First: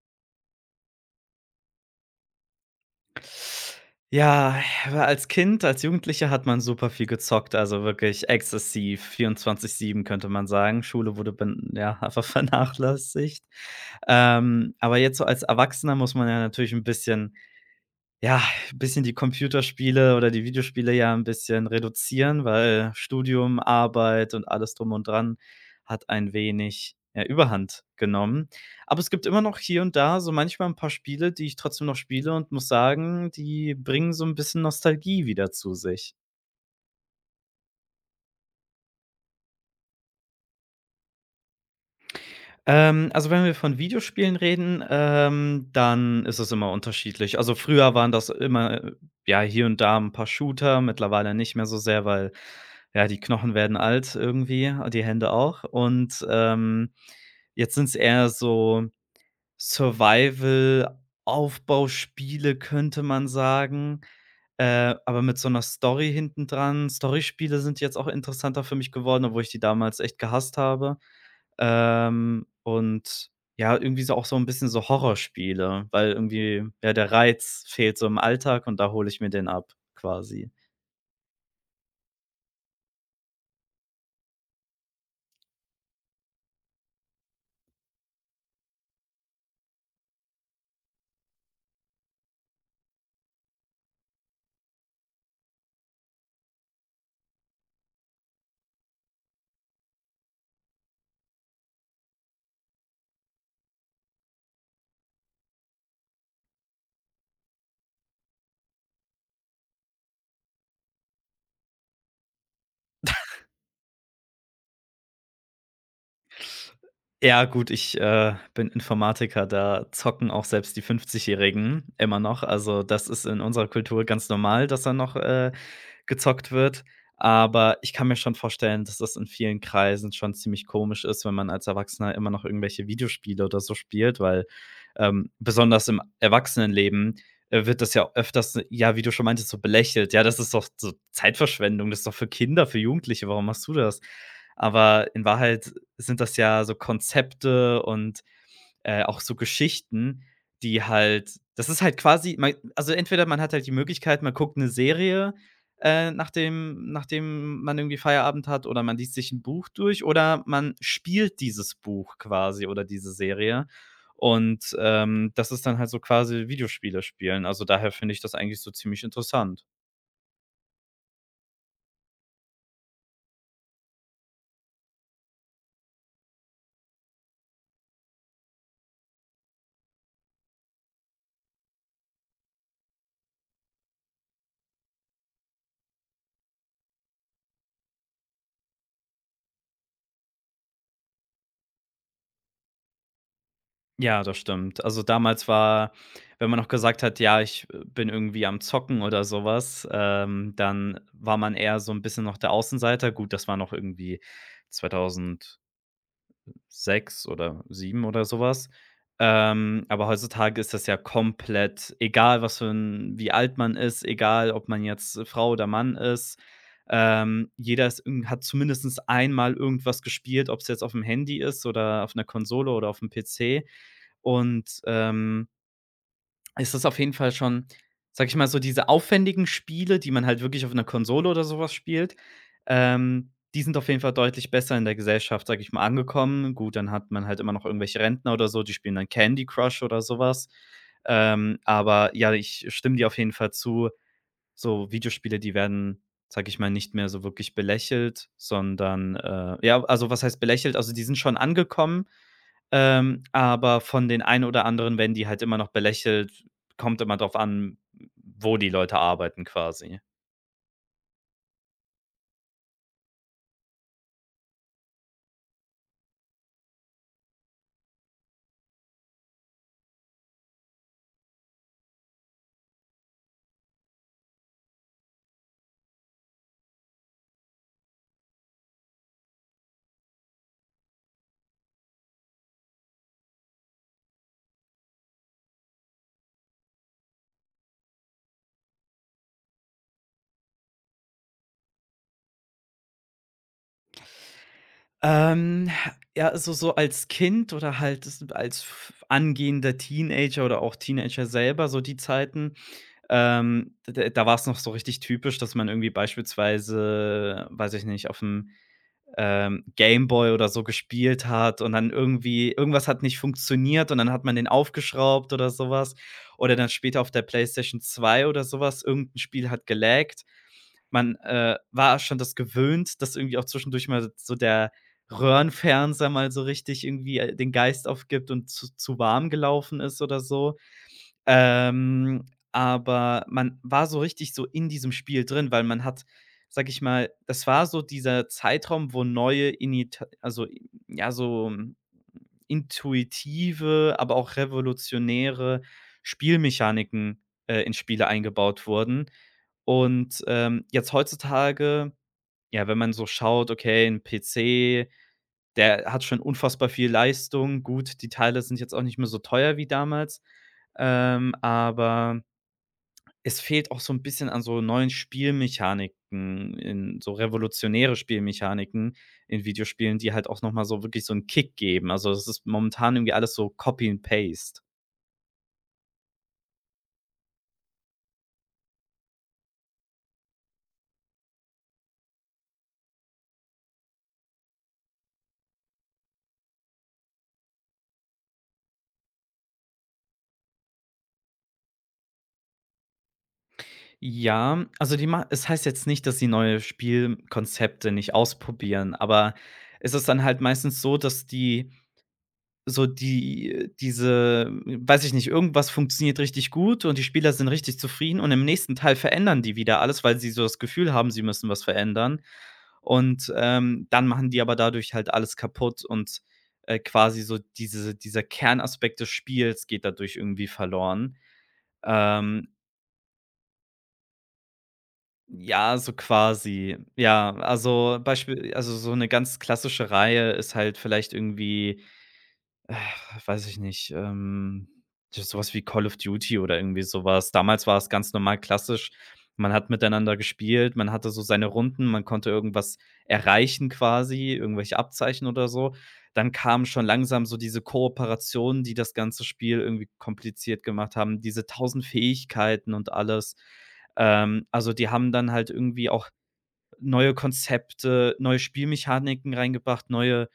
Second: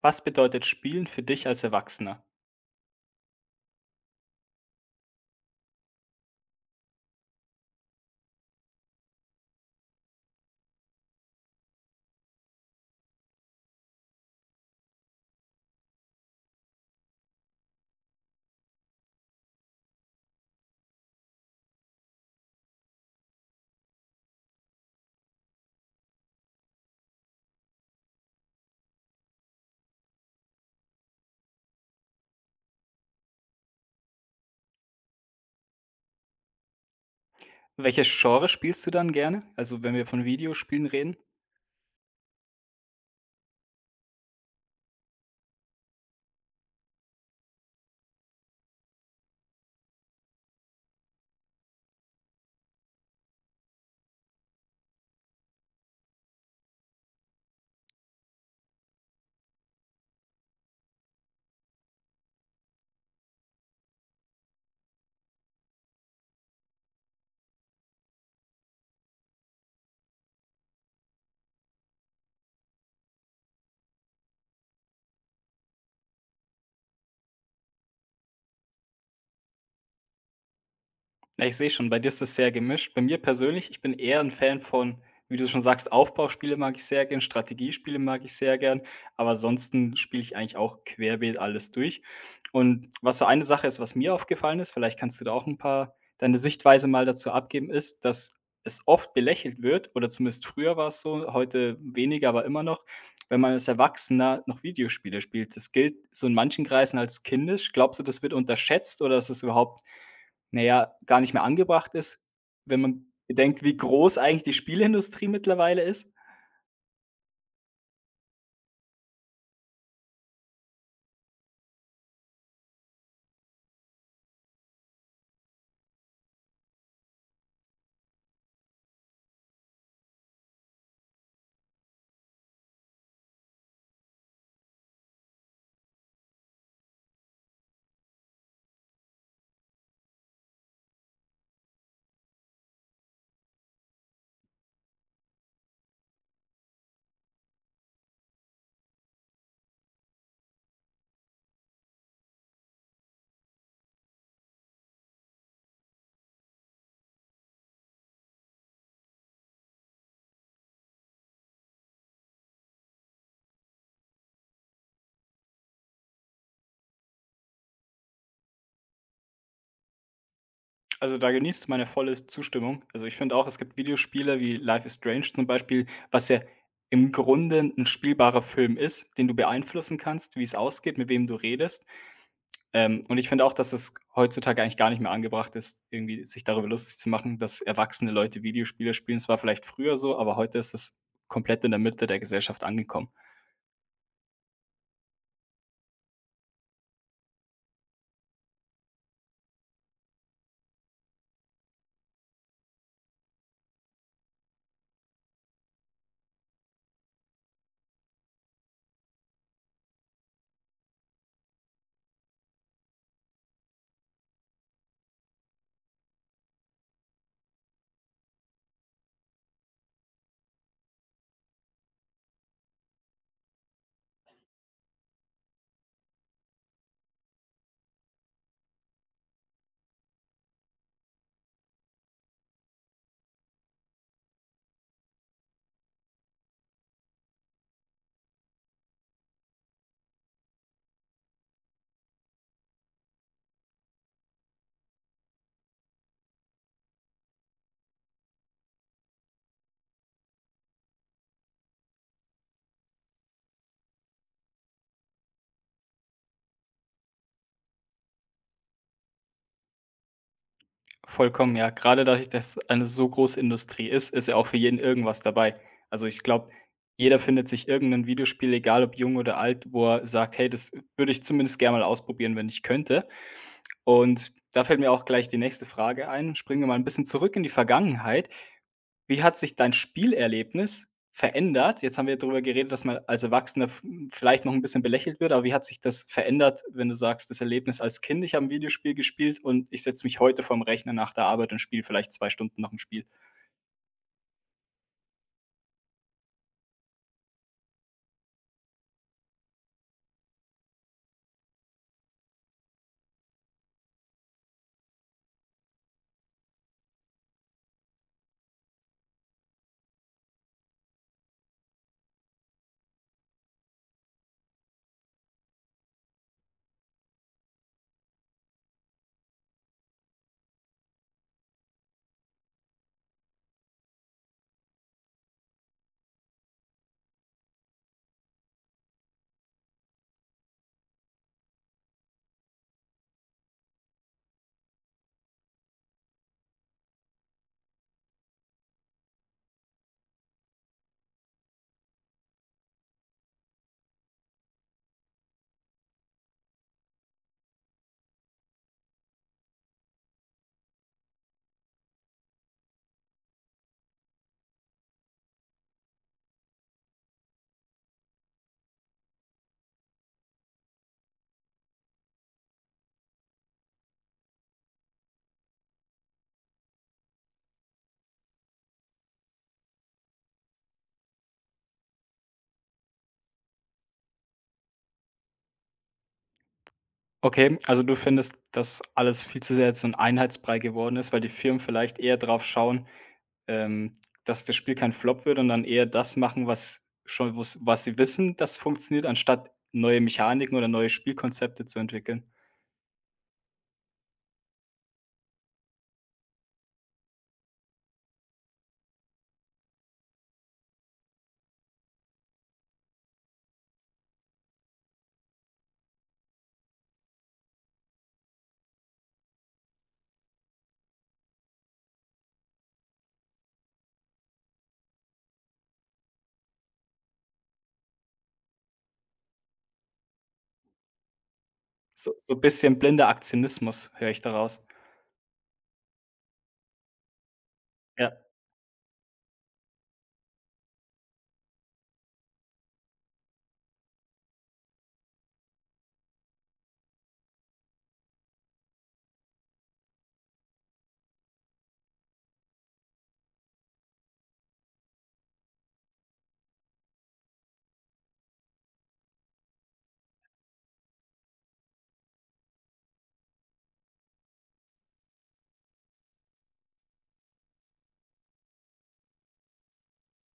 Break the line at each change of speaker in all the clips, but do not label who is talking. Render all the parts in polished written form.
Was bedeutet Spielen für dich als Erwachsener?
Ja, als Kind, als Jugendlicher hat man super viel gezockt, also wirklich exzessiv, 24/7 könnte man sagen. Schule wurde ben ja, einfach vernachlässigt. Aber jetzt so als Erwachsener muss man ja natürlich ein bisschen ja, ein bisschen die Computerspiele oder die Videospiele ja ein bisschen reduzieren, weil Studium, Arbeit und alles drum und dran hat ein wenig, ja, Überhand genommen. Aber es gibt immer noch hier und da so manchmal ein paar Spiele, die ich trotzdem noch spiele und muss sagen, die bringen so ein bisschen Nostalgie wieder zu sich.
Welches Genre spielst du dann gerne? Also, wenn wir von Videospielen reden?
Also, wenn wir von Videospielen reden, dann ist es immer unterschiedlich. Also, früher waren das immer, ja, hier und da ein paar Shooter, mittlerweile nicht mehr so sehr, weil, ja, die Knochen werden alt irgendwie, die Hände auch. Und, jetzt sind es eher so Survival-Aufbauspiele, könnte man sagen, aber mit so einer Story hinten dran. Storyspiele sind jetzt auch interessanter für mich geworden, obwohl ich die damals echt gehasst habe. Und ja, irgendwie so auch so 'n bisschen so Horrorspiele, weil irgendwie, ja, der Reiz fehlt so im Alltag und da hole ich mir den ab quasi.
Ja, ich sehe schon, bei dir ist das sehr gemischt. Bei mir persönlich, ich bin eher ein Fan von, wie du schon sagst, Aufbauspiele mag ich sehr gern, Strategiespiele mag ich sehr gern, aber ansonsten spiele ich eigentlich auch querbeet alles durch. Und was so eine Sache ist, was mir aufgefallen ist, vielleicht kannst du da auch ein paar deine Sichtweise mal dazu abgeben, ist, dass es oft belächelt wird oder zumindest früher war es so, heute weniger, aber immer noch, wenn man als Erwachsener noch Videospiele spielt. Das gilt so in manchen Kreisen als kindisch. Glaubst du, das wird unterschätzt oder ist es überhaupt, na ja, gar nicht mehr angebracht ist, wenn man bedenkt, wie groß eigentlich die Spieleindustrie mittlerweile ist.
Ja gut, ich, bin Informatiker, da zocken auch selbst die 50-Jährigen immer noch. Also, das ist in unserer Kultur ganz normal, dass da noch, gezockt wird. Aber ich kann mir schon vorstellen, dass das in vielen Kreisen schon ziemlich komisch ist, wenn man als Erwachsener immer noch irgendwelche Videospiele oder so spielt, weil, besonders im Erwachsenenleben, wird das ja öfters ja, wie du schon meintest, so belächelt. „Ja, das ist doch so Zeitverschwendung, das ist doch für Kinder, für Jugendliche, warum machst du das?" Aber in Wahrheit sind das ja so Konzepte und, auch so Geschichten, die halt das ist halt quasi man also entweder man hat halt die Möglichkeit, man guckt eine Serie, nachdem man irgendwie Feierabend hat oder man liest sich ein Buch durch oder man spielt dieses Buch quasi oder diese Serie. Und, das ist dann halt so quasi Videospiele spielen. Also, daher finde ich das eigentlich so ziemlich interessant.
Also, da genießt du meine volle Zustimmung. Also, ich finde auch, es gibt Videospiele wie Life is Strange zum Beispiel, was ja im Grunde ein spielbarer Film ist, den du beeinflussen kannst, wie es ausgeht, mit wem du redest. Und ich finde auch, dass es heutzutage eigentlich gar nicht mehr angebracht ist, irgendwie sich darüber lustig zu machen, dass erwachsene Leute Videospiele spielen. Es war vielleicht früher so, aber heute ist es komplett in der Mitte der Gesellschaft angekommen.
Ja, das stimmt. Also, damals war wenn man noch gesagt hat: „Ja, ich bin irgendwie am Zocken" oder sowas, dann war man eher so ein bisschen noch der Außenseiter. Gut, das war noch irgendwie 2000 6 oder 7 oder sowas. Aber heutzutage ist das ja komplett egal, was für 'n wie alt man ist, egal, ob man jetzt Frau oder Mann ist. Jeder ist irgend hat zumindestens einmal irgendwas gespielt, ob es jetzt auf dem Handy ist oder auf einer Konsole oder auf'm PC. Und, ist das auf jeden Fall schon, sage ich mal, so diese aufwendigen Spiele, die man halt wirklich auf einer Konsole oder sowas spielt, die sind auf jeden Fall deutlich besser in der Gesellschaft, sage ich mal, angekommen. Gut, dann hat man halt immer noch irgendwelche Rentner oder so, die spielen dann Candy Crush oder sowas. Aber ja, ich stimme dir auf jeden Fall zu, so Videospiele, die werden, sage ich mal, nicht mehr so wirklich belächelt, sondern, ja, also was heißt belächelt? Also, die sind schon angekommen, aber von den einen oder anderen werden die halt immer noch belächelt. Kommt immer drauf an, wo die Leute arbeiten quasi.
Vollkommen, ja. Gerade dadurch, dass eine so große Industrie ist, ist ja auch für jeden irgendwas dabei. Also ich glaube, jeder findet sich irgendein Videospiel, egal ob jung oder alt, wo er sagt: „Hey, das würde ich zumindest gerne mal ausprobieren, wenn ich könnte.“ Und da fällt mir auch gleich die nächste Frage ein. Springen wir mal ein bisschen zurück in die Vergangenheit. Wie hat sich dein Spielerlebnis verändert? Jetzt haben wir darüber geredet, dass man als Erwachsener vielleicht noch ein bisschen belächelt wird, aber wie hat sich das verändert, wenn du sagst, das Erlebnis als Kind: „Ich habe ein Videospiel gespielt und ich setze mich heute vorm Rechner nach der Arbeit und spiele vielleicht zwei Stunden noch 'n Spiel.“
Ähm, ja, also so als Kind oder halt s als f angehender Teenager oder auch Teenager selber, so die Zeiten, d da war's noch so richtig typisch, dass man irgendwie beispielsweise, weiß ich nicht, auf dem Gameboy oder so gespielt hat und dann irgendwie irgendwas hat nicht funktioniert und dann hat man den aufgeschraubt oder sowas. Oder dann später auf der PlayStation 2 oder sowas irgendein Spiel hat gelaggt. Man, war schon das gewöhnt, dass irgendwie auch zwischendurch mal so der Röhrenfernseher mal so richtig irgendwie, den Geist aufgibt und zu warm gelaufen ist oder so. Ähm, aber man war so richtig so in diesem Spiel drin, weil man hat, sage ich mal, das war so dieser Zeitraum, wo neue Init also, ja, so intuitive, aber auch revolutionäre Spielmechaniken, in Spiele eingebaut wurden. Und, jetzt heutzutage, ja, wenn man so schaut, okay, 'n PC, der hat schon unfassbar viel Leistung. Gut, die Teile sind jetzt auch nicht mehr so teuer wie damals, aber es fehlt auch so ein bisschen an so neuen Spielmechaniken, in so revolutionäre Spielmechaniken in Videospielen, die halt auch noch mal so wirklich so 'n Kick geben. Also, das ist momentan irgendwie alles so Copy and Paste.
Okay, also du findest, dass alles viel zu sehr jetzt so 'n Einheitsbrei geworden ist, weil die Firmen vielleicht eher drauf schauen, ähm, dass das Spiel kein Flop wird und dann eher das machen, was schon, wo's, was sie wissen, das funktioniert, anstatt neue Mechaniken oder neue Spielkonzepte zu entwickeln.
Ja, also, die ma es heißt jetzt nicht, dass sie neue Spielkonzepte nicht ausprobieren, aber es ist dann halt meistens so, dass die so die diese weiß ich nicht, irgendwas funktioniert richtig gut und die Spieler sind richtig zufrieden und im nächsten Teil verändern die wieder alles, weil sie so das Gefühl haben, sie müssen was verändern. Und, dann machen die aber dadurch halt alles kaputt und, quasi so dieser Kernaspekt des Spiels geht dadurch irgendwie verloren.
So so ein
Ähm,
bisschen blinder Aktionismus, höre ich daraus.
ja, so quasi. Ja, also
Ja,
Beispiel, also so eine ganz klassische Reihe ist halt vielleicht irgendwie. Äh, weiß ich nicht, d so wie Call of Duty oder irgendwie sowas. Damals war es ganz normal klassisch. Man hat miteinander gespielt, man hatte so seine Runden, man konnte irgendwas erreichen quasi, irgendwelche Abzeichen oder so. Dann kamen schon langsam so diese Kooperationen, die das ganze Spiel irgendwie kompliziert gemacht haben, diese tausend Fähigkeiten und alles. Also, die haben dann halt irgendwie auch neue Konzepte, neue Spielmechaniken reingebracht, neue,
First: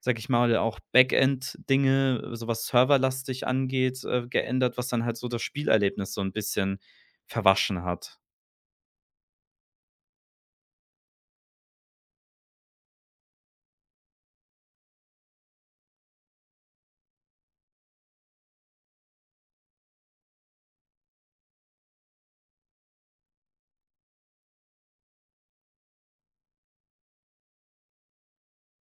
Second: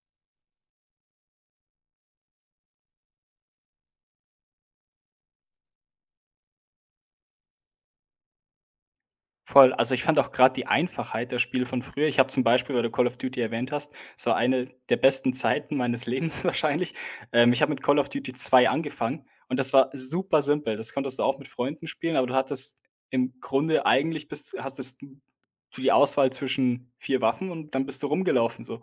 sage ich mal, auch Backend-Dinge, so was serverlastig angeht, geändert, was dann halt so das Spielerlebnis so ein bisschen verwaschen hat.
voll. Also, ich fand auch gerade die Einfachheit der Spiele von früher. Ich habe zum Beispiel, weil du Call of Duty erwähnt hast, so eine der besten Zeiten meines Lebens wahrscheinlich. Ich habe mit Call of Duty zwei angefangen und das war super simpel. Das konntest du auch mit Freunden spielen, aber du hattest im Grunde eigentlich bist hast es du die Auswahl zwischen 4 Waffen und dann bist du rumgelaufen so.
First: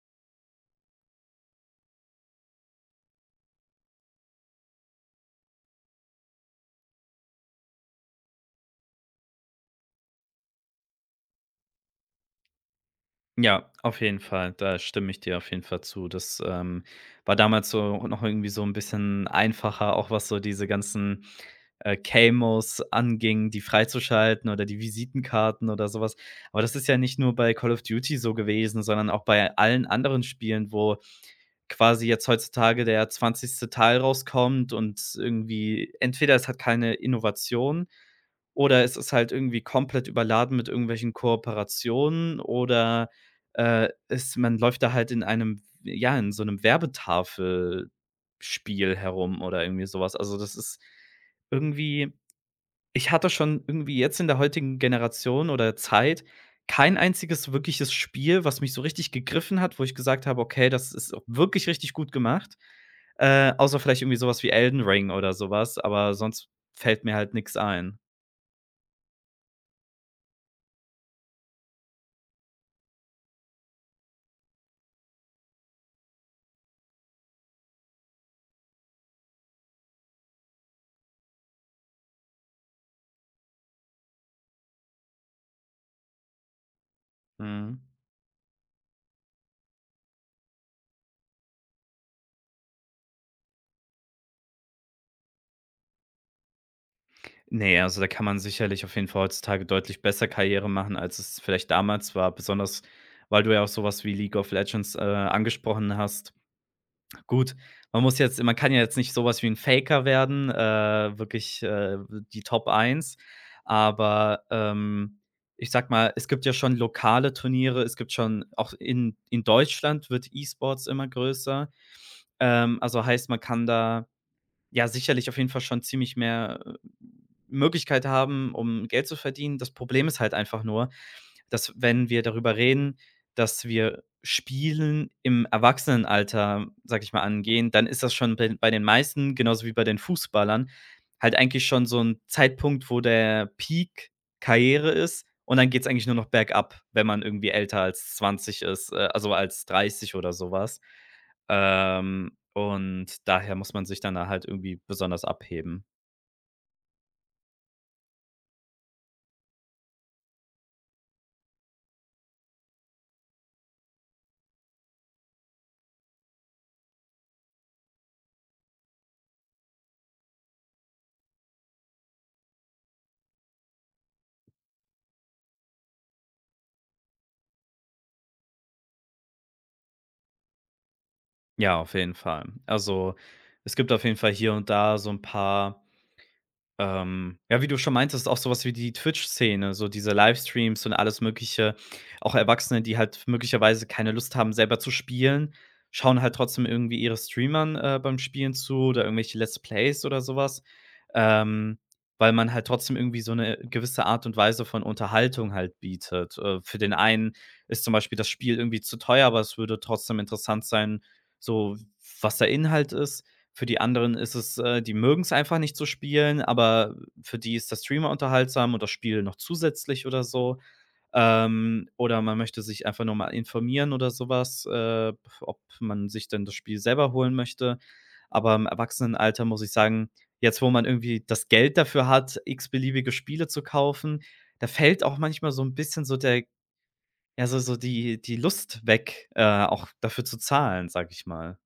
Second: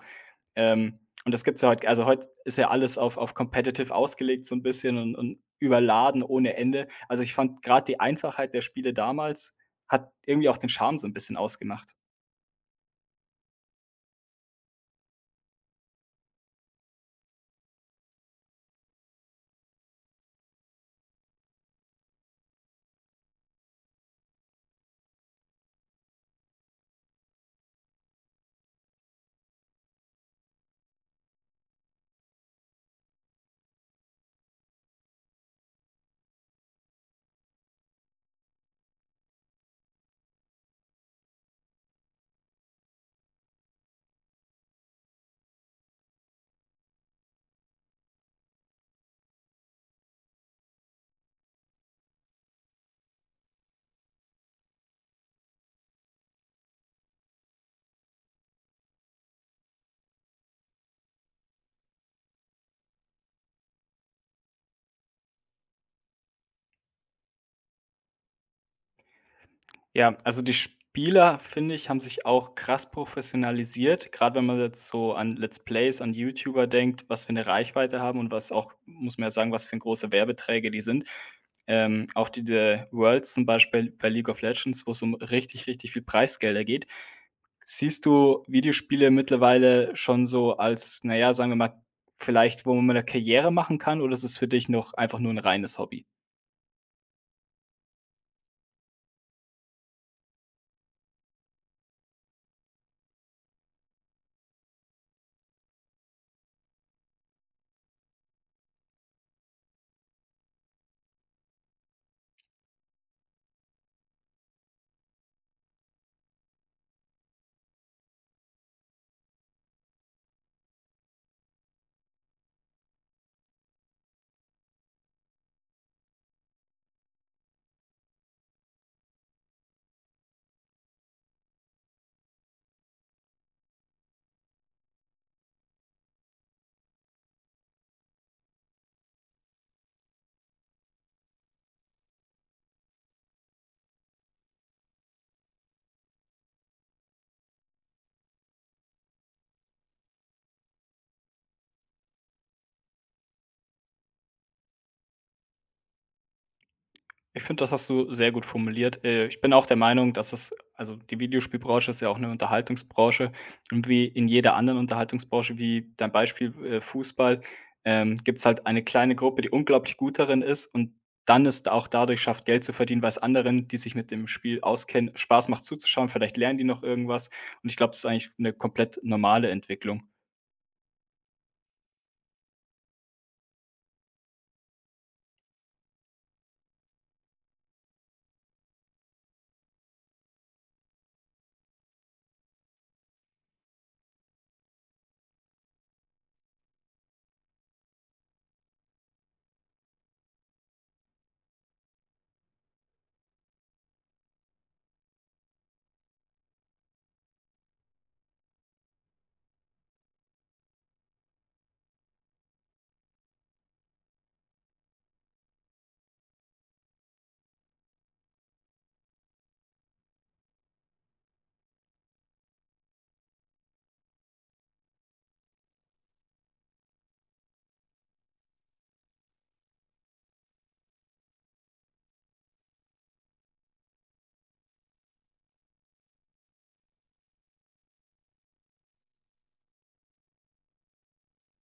Ähm, und das gibt's ja heut, also, heute ist ja alles auf competitive ausgelegt so ein bisschen und überladen ohne Ende. Also, ich fand gerade die Einfachheit der Spiele damals hat irgendwie auch den Charme so ein bisschen ausgemacht.
Ja, auf jeden Fall. Da stimme ich dir auf jeden Fall zu. Das, war damals so noch irgendwie so ein bisschen einfacher, auch was so diese ganzen, Camos anging, die freizuschalten oder die Visitenkarten oder sowas. Aber das ist ja nicht nur bei Call of Duty so gewesen, sondern auch bei allen anderen Spielen, wo quasi jetzt heutzutage der 20. Teil rauskommt und irgendwie entweder es hat keine Innovation oder es ist halt irgendwie komplett überladen mit irgendwelchen Kooperationen oder, es man läuft da halt in einem, ja, in so einem Werbetafelspiel herum oder irgendwie sowas. Also, das ist irgendwie, ich hatte schon irgendwie jetzt in der heutigen Generation oder Zeit kein einziges wirkliches Spiel, was mich so richtig gegriffen hat, wo ich gesagt habe: „Okay, das ist auch wirklich richtig gut gemacht." Außer vielleicht irgendwie sowas wie Elden Ring oder sowas, aber sonst fällt mir halt nichts ein.
Ja, also, die Spieler, finde ich, haben sich auch krass professionalisiert. Gerade wenn man jetzt so an Let's Plays, an YouTuber denkt, was für eine Reichweite haben und was, auch muss man ja sagen, was für große Werbeträge die sind. Auch die Worlds zum Beispiel bei League of Legends, wo es um richtig, richtig viel Preisgelder geht.
Mhm.
Siehst du Videospiele mittlerweile schon so als, naja, sagen wir mal, vielleicht, wo man eine Karriere machen kann, oder ist es für dich noch einfach nur ein reines Hobby?
Ne, also da kann man sicherlich auf jeden Fall heutzutage deutlich besser Karriere machen, als es vielleicht damals war, besonders weil du ja auch sowas wie League of Legends, angesprochen hast. Gut, man kann ja jetzt nicht sowas wie ein Faker werden, wirklich, die Top 1. Aber, ich sag mal, es gibt ja schon lokale Turniere, es gibt schon auch in Deutschland wird E-Sports immer größer. Also heißt, man kann da, ja, sicherlich auf jeden Fall schon ziemlich mehr, Möglichkeit haben, um Geld zu verdienen. Das Problem ist halt einfach nur, dass wenn wir darüber reden, dass wir Spielen im Erwachsenenalter, sage ich mal, angehen, dann ist das schon bei den meisten, genauso wie bei den Fußballern, halt eigentlich schon so ein Zeitpunkt, wo der Peak Karriere ist und dann geht's eigentlich nur noch bergab, wenn man irgendwie älter als 20 ist, also als 30 oder sowas, und daher muss man sich dann da halt irgendwie besonders abheben.
Ich finde, das hast du sehr gut formuliert. Ich bin auch der Meinung, dass es, also, die Videospielbranche ist ja auch eine Unterhaltungsbranche und wie in jeder anderen Unterhaltungsbranche, wie dein Beispiel, Fußball, gibt es halt eine kleine Gruppe, die unglaublich gut darin ist und dann ist auch dadurch schafft, Geld zu verdienen, weil es anderen, die sich mit dem Spiel auskennen, Spaß macht zuzuschauen. Vielleicht lernen die noch irgendwas und ich glaube, das ist eigentlich eine komplett normale Entwicklung.
Ja, auf jeden Fall. Also, es gibt auf jeden Fall hier und da so ein paar. Ja, wie du schon meintest, auch sowas wie die Twitch-Szene, so diese Livestreams und alles Mögliche. Auch Erwachsene, die halt möglicherweise keine Lust haben, selber zu spielen, schauen halt trotzdem irgendwie ihre Streamern, beim Spielen zu oder irgendwelche Let's Plays oder sowas, ähm, weil man halt trotzdem irgendwie so eine gewisse Art und Weise von Unterhaltung halt bietet. Für den einen ist zum Beispiel das Spiel irgendwie zu teuer, aber es würde trotzdem interessant sein, so was der Inhalt ist. Für die anderen ist es, die mögen es einfach nicht so spielen, aber für die ist der Streamer unterhaltsam und das Spiel noch zusätzlich oder so. Oder man möchte sich einfach nur mal informieren oder sowas, äh, ob man sich denn das Spiel selber holen möchte. Aber im Erwachsenenalter muss ich sagen, jetzt, wo man irgendwie das Geld dafür hat, x-beliebige Spiele zu kaufen, da fällt auch manchmal so ein bisschen so der, ja, so die Lust weg, auch dafür zu zahlen, sage ich mal.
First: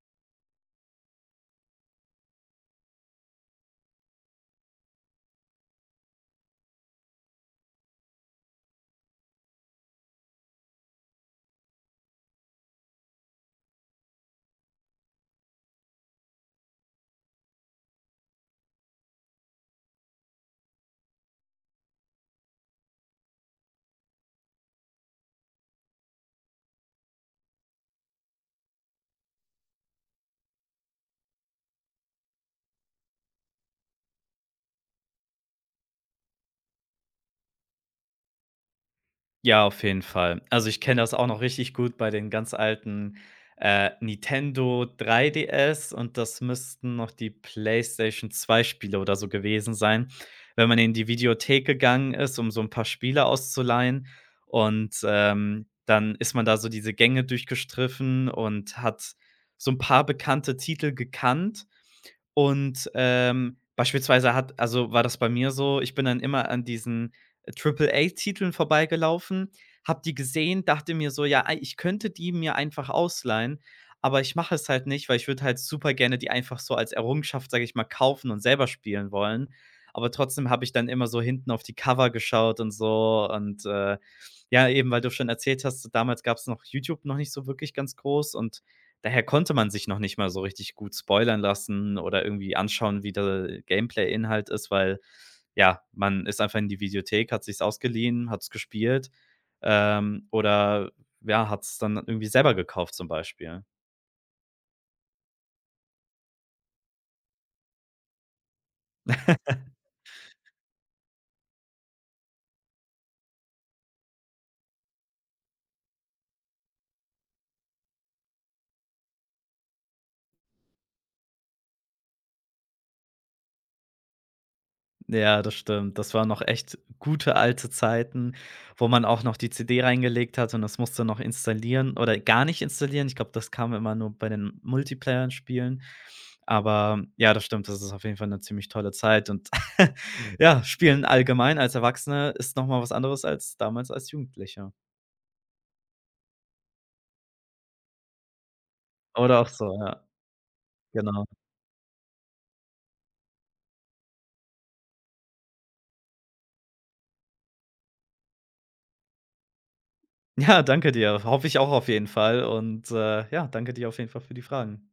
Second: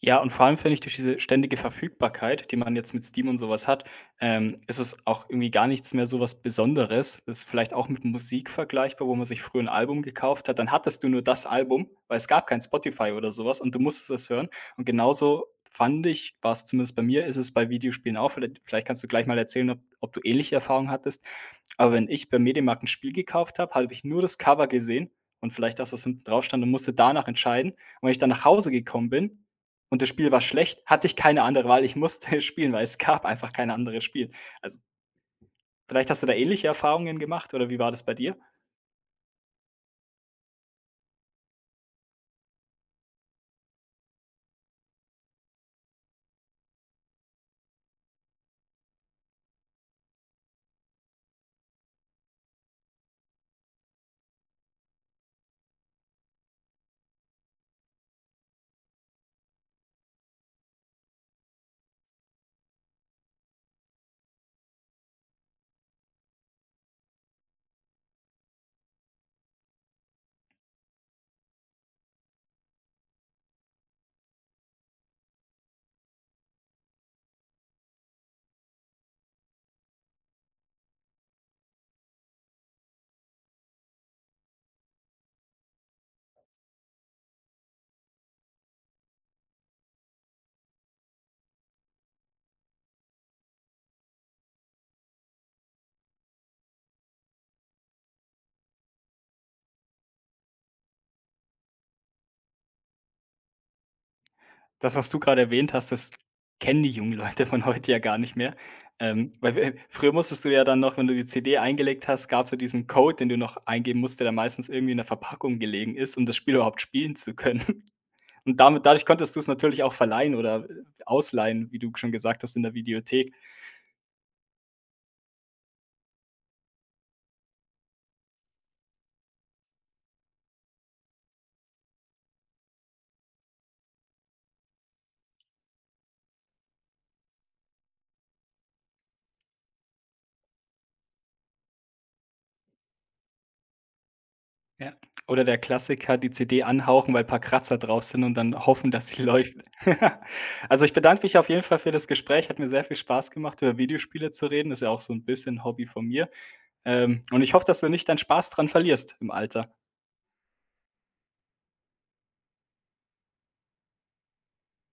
Ja, und vor allem finde ich, durch diese ständige Verfügbarkeit, die man jetzt mit Steam und sowas hat, ist es auch irgendwie gar nichts mehr so was Besonderes. Das ist vielleicht auch mit Musik vergleichbar, wo man sich früher ein Album gekauft hat, dann hattest du nur das Album, weil es gab kein Spotify oder sowas und du musstest es hören. Und genauso fand ich, war es zumindest bei mir, ist es bei Videospielen auch. Vielleicht kannst du gleich mal erzählen, ob du ähnliche Erfahrungen hattest. Aber wenn ich beim Mediamarkt ein Spiel gekauft habe, habe ich nur das Cover gesehen und vielleicht das, was hinten drauf stand, und musste danach entscheiden. Und wenn ich dann nach Hause gekommen bin, und das Spiel war schlecht, hatte ich keine andere Wahl. Ich musste spielen, weil es gab einfach kein anderes Spiel. Also, vielleicht hast du da ähnliche Erfahrungen gemacht oder wie war das bei dir?
Ja, auf jeden Fall. Also, ich kenne das auch noch richtig gut bei den ganz alten, Nintendo 3DS und das müssten noch die PlayStation 2 Spiele oder so gewesen sein, wenn man in die Videothek gegangen ist, um so ein paar Spiele auszuleihen und, dann ist man da so diese Gänge durchgestriffen und hat so ein paar bekannte Titel gekannt und, beispielsweise hat, also, war das bei mir so, ich bin dann immer an diesen Triple-A-Titeln vorbeigelaufen, habe die gesehen, dachte mir so: „Ja, ei ich könnte die mir einfach ausleihen, aber ich mache es halt nicht, weil ich würde halt super gerne die einfach so als Errungenschaft, sage ich mal, kaufen und selber spielen wollen." Aber trotzdem habe ich dann immer so hinten auf die Cover geschaut und so und, ja, eben, weil du schon erzählt hast, so damals gab es noch YouTube noch nicht so wirklich ganz groß und daher konnte man sich noch nicht mal so richtig gut spoilern lassen oder irgendwie anschauen, wie der Gameplay-Inhalt ist, weil, ja, man ist einfach in die Videothek, hat sich's ausgeliehen, hat's gespielt, oder ja, hat's dann irgendwie selber gekauft zum Beispiel.
Das, was du gerade erwähnt hast, das kennen die jungen Leute von heute ja gar nicht mehr. Weil wir früher, musstest du ja dann noch, wenn du die CD eingelegt hast, gab es ja diesen Code, den du noch eingeben musst, der dann meistens irgendwie in der Verpackung gelegen ist, um das Spiel überhaupt spielen zu können. Und damit, dadurch konntest du es natürlich auch verleihen oder, ausleihen, wie du schon gesagt hast, in der Videothek.
Ja, das stimmt. Das waren noch echt gute alte Zeiten, wo man auch noch die CD reingelegt hat und das musste noch installieren oder gar nicht installieren. Ich glaube, das kam immer nur bei den Multiplayer-Spielen. Aber ja, das stimmt, das ist auf jeden Fall 'ne ziemlich tolle Zeit und ja, Spielen allgemein als Erwachsene ist noch mal was anderes als damals als Jugendlicher.
Ja. Oder der Klassiker, die CD anhauchen, weil paar Kratzer drauf sind und dann hoffen, dass sie
Oder auch
läuft.
so, ja.
Also, ich bedanke
Genau.
mich auf jeden Fall für das Gespräch. Hat mir sehr viel Spaß gemacht, über Videospiele zu reden. Ist ja auch so ein bisschen Hobby von mir. Und ich hoffe, dass du nicht deinen Spaß dran verlierst im Alter.
Ja, danke dir. Hoffe ich auch auf jeden Fall und, ja, danke dir auf jeden Fall für die Fragen.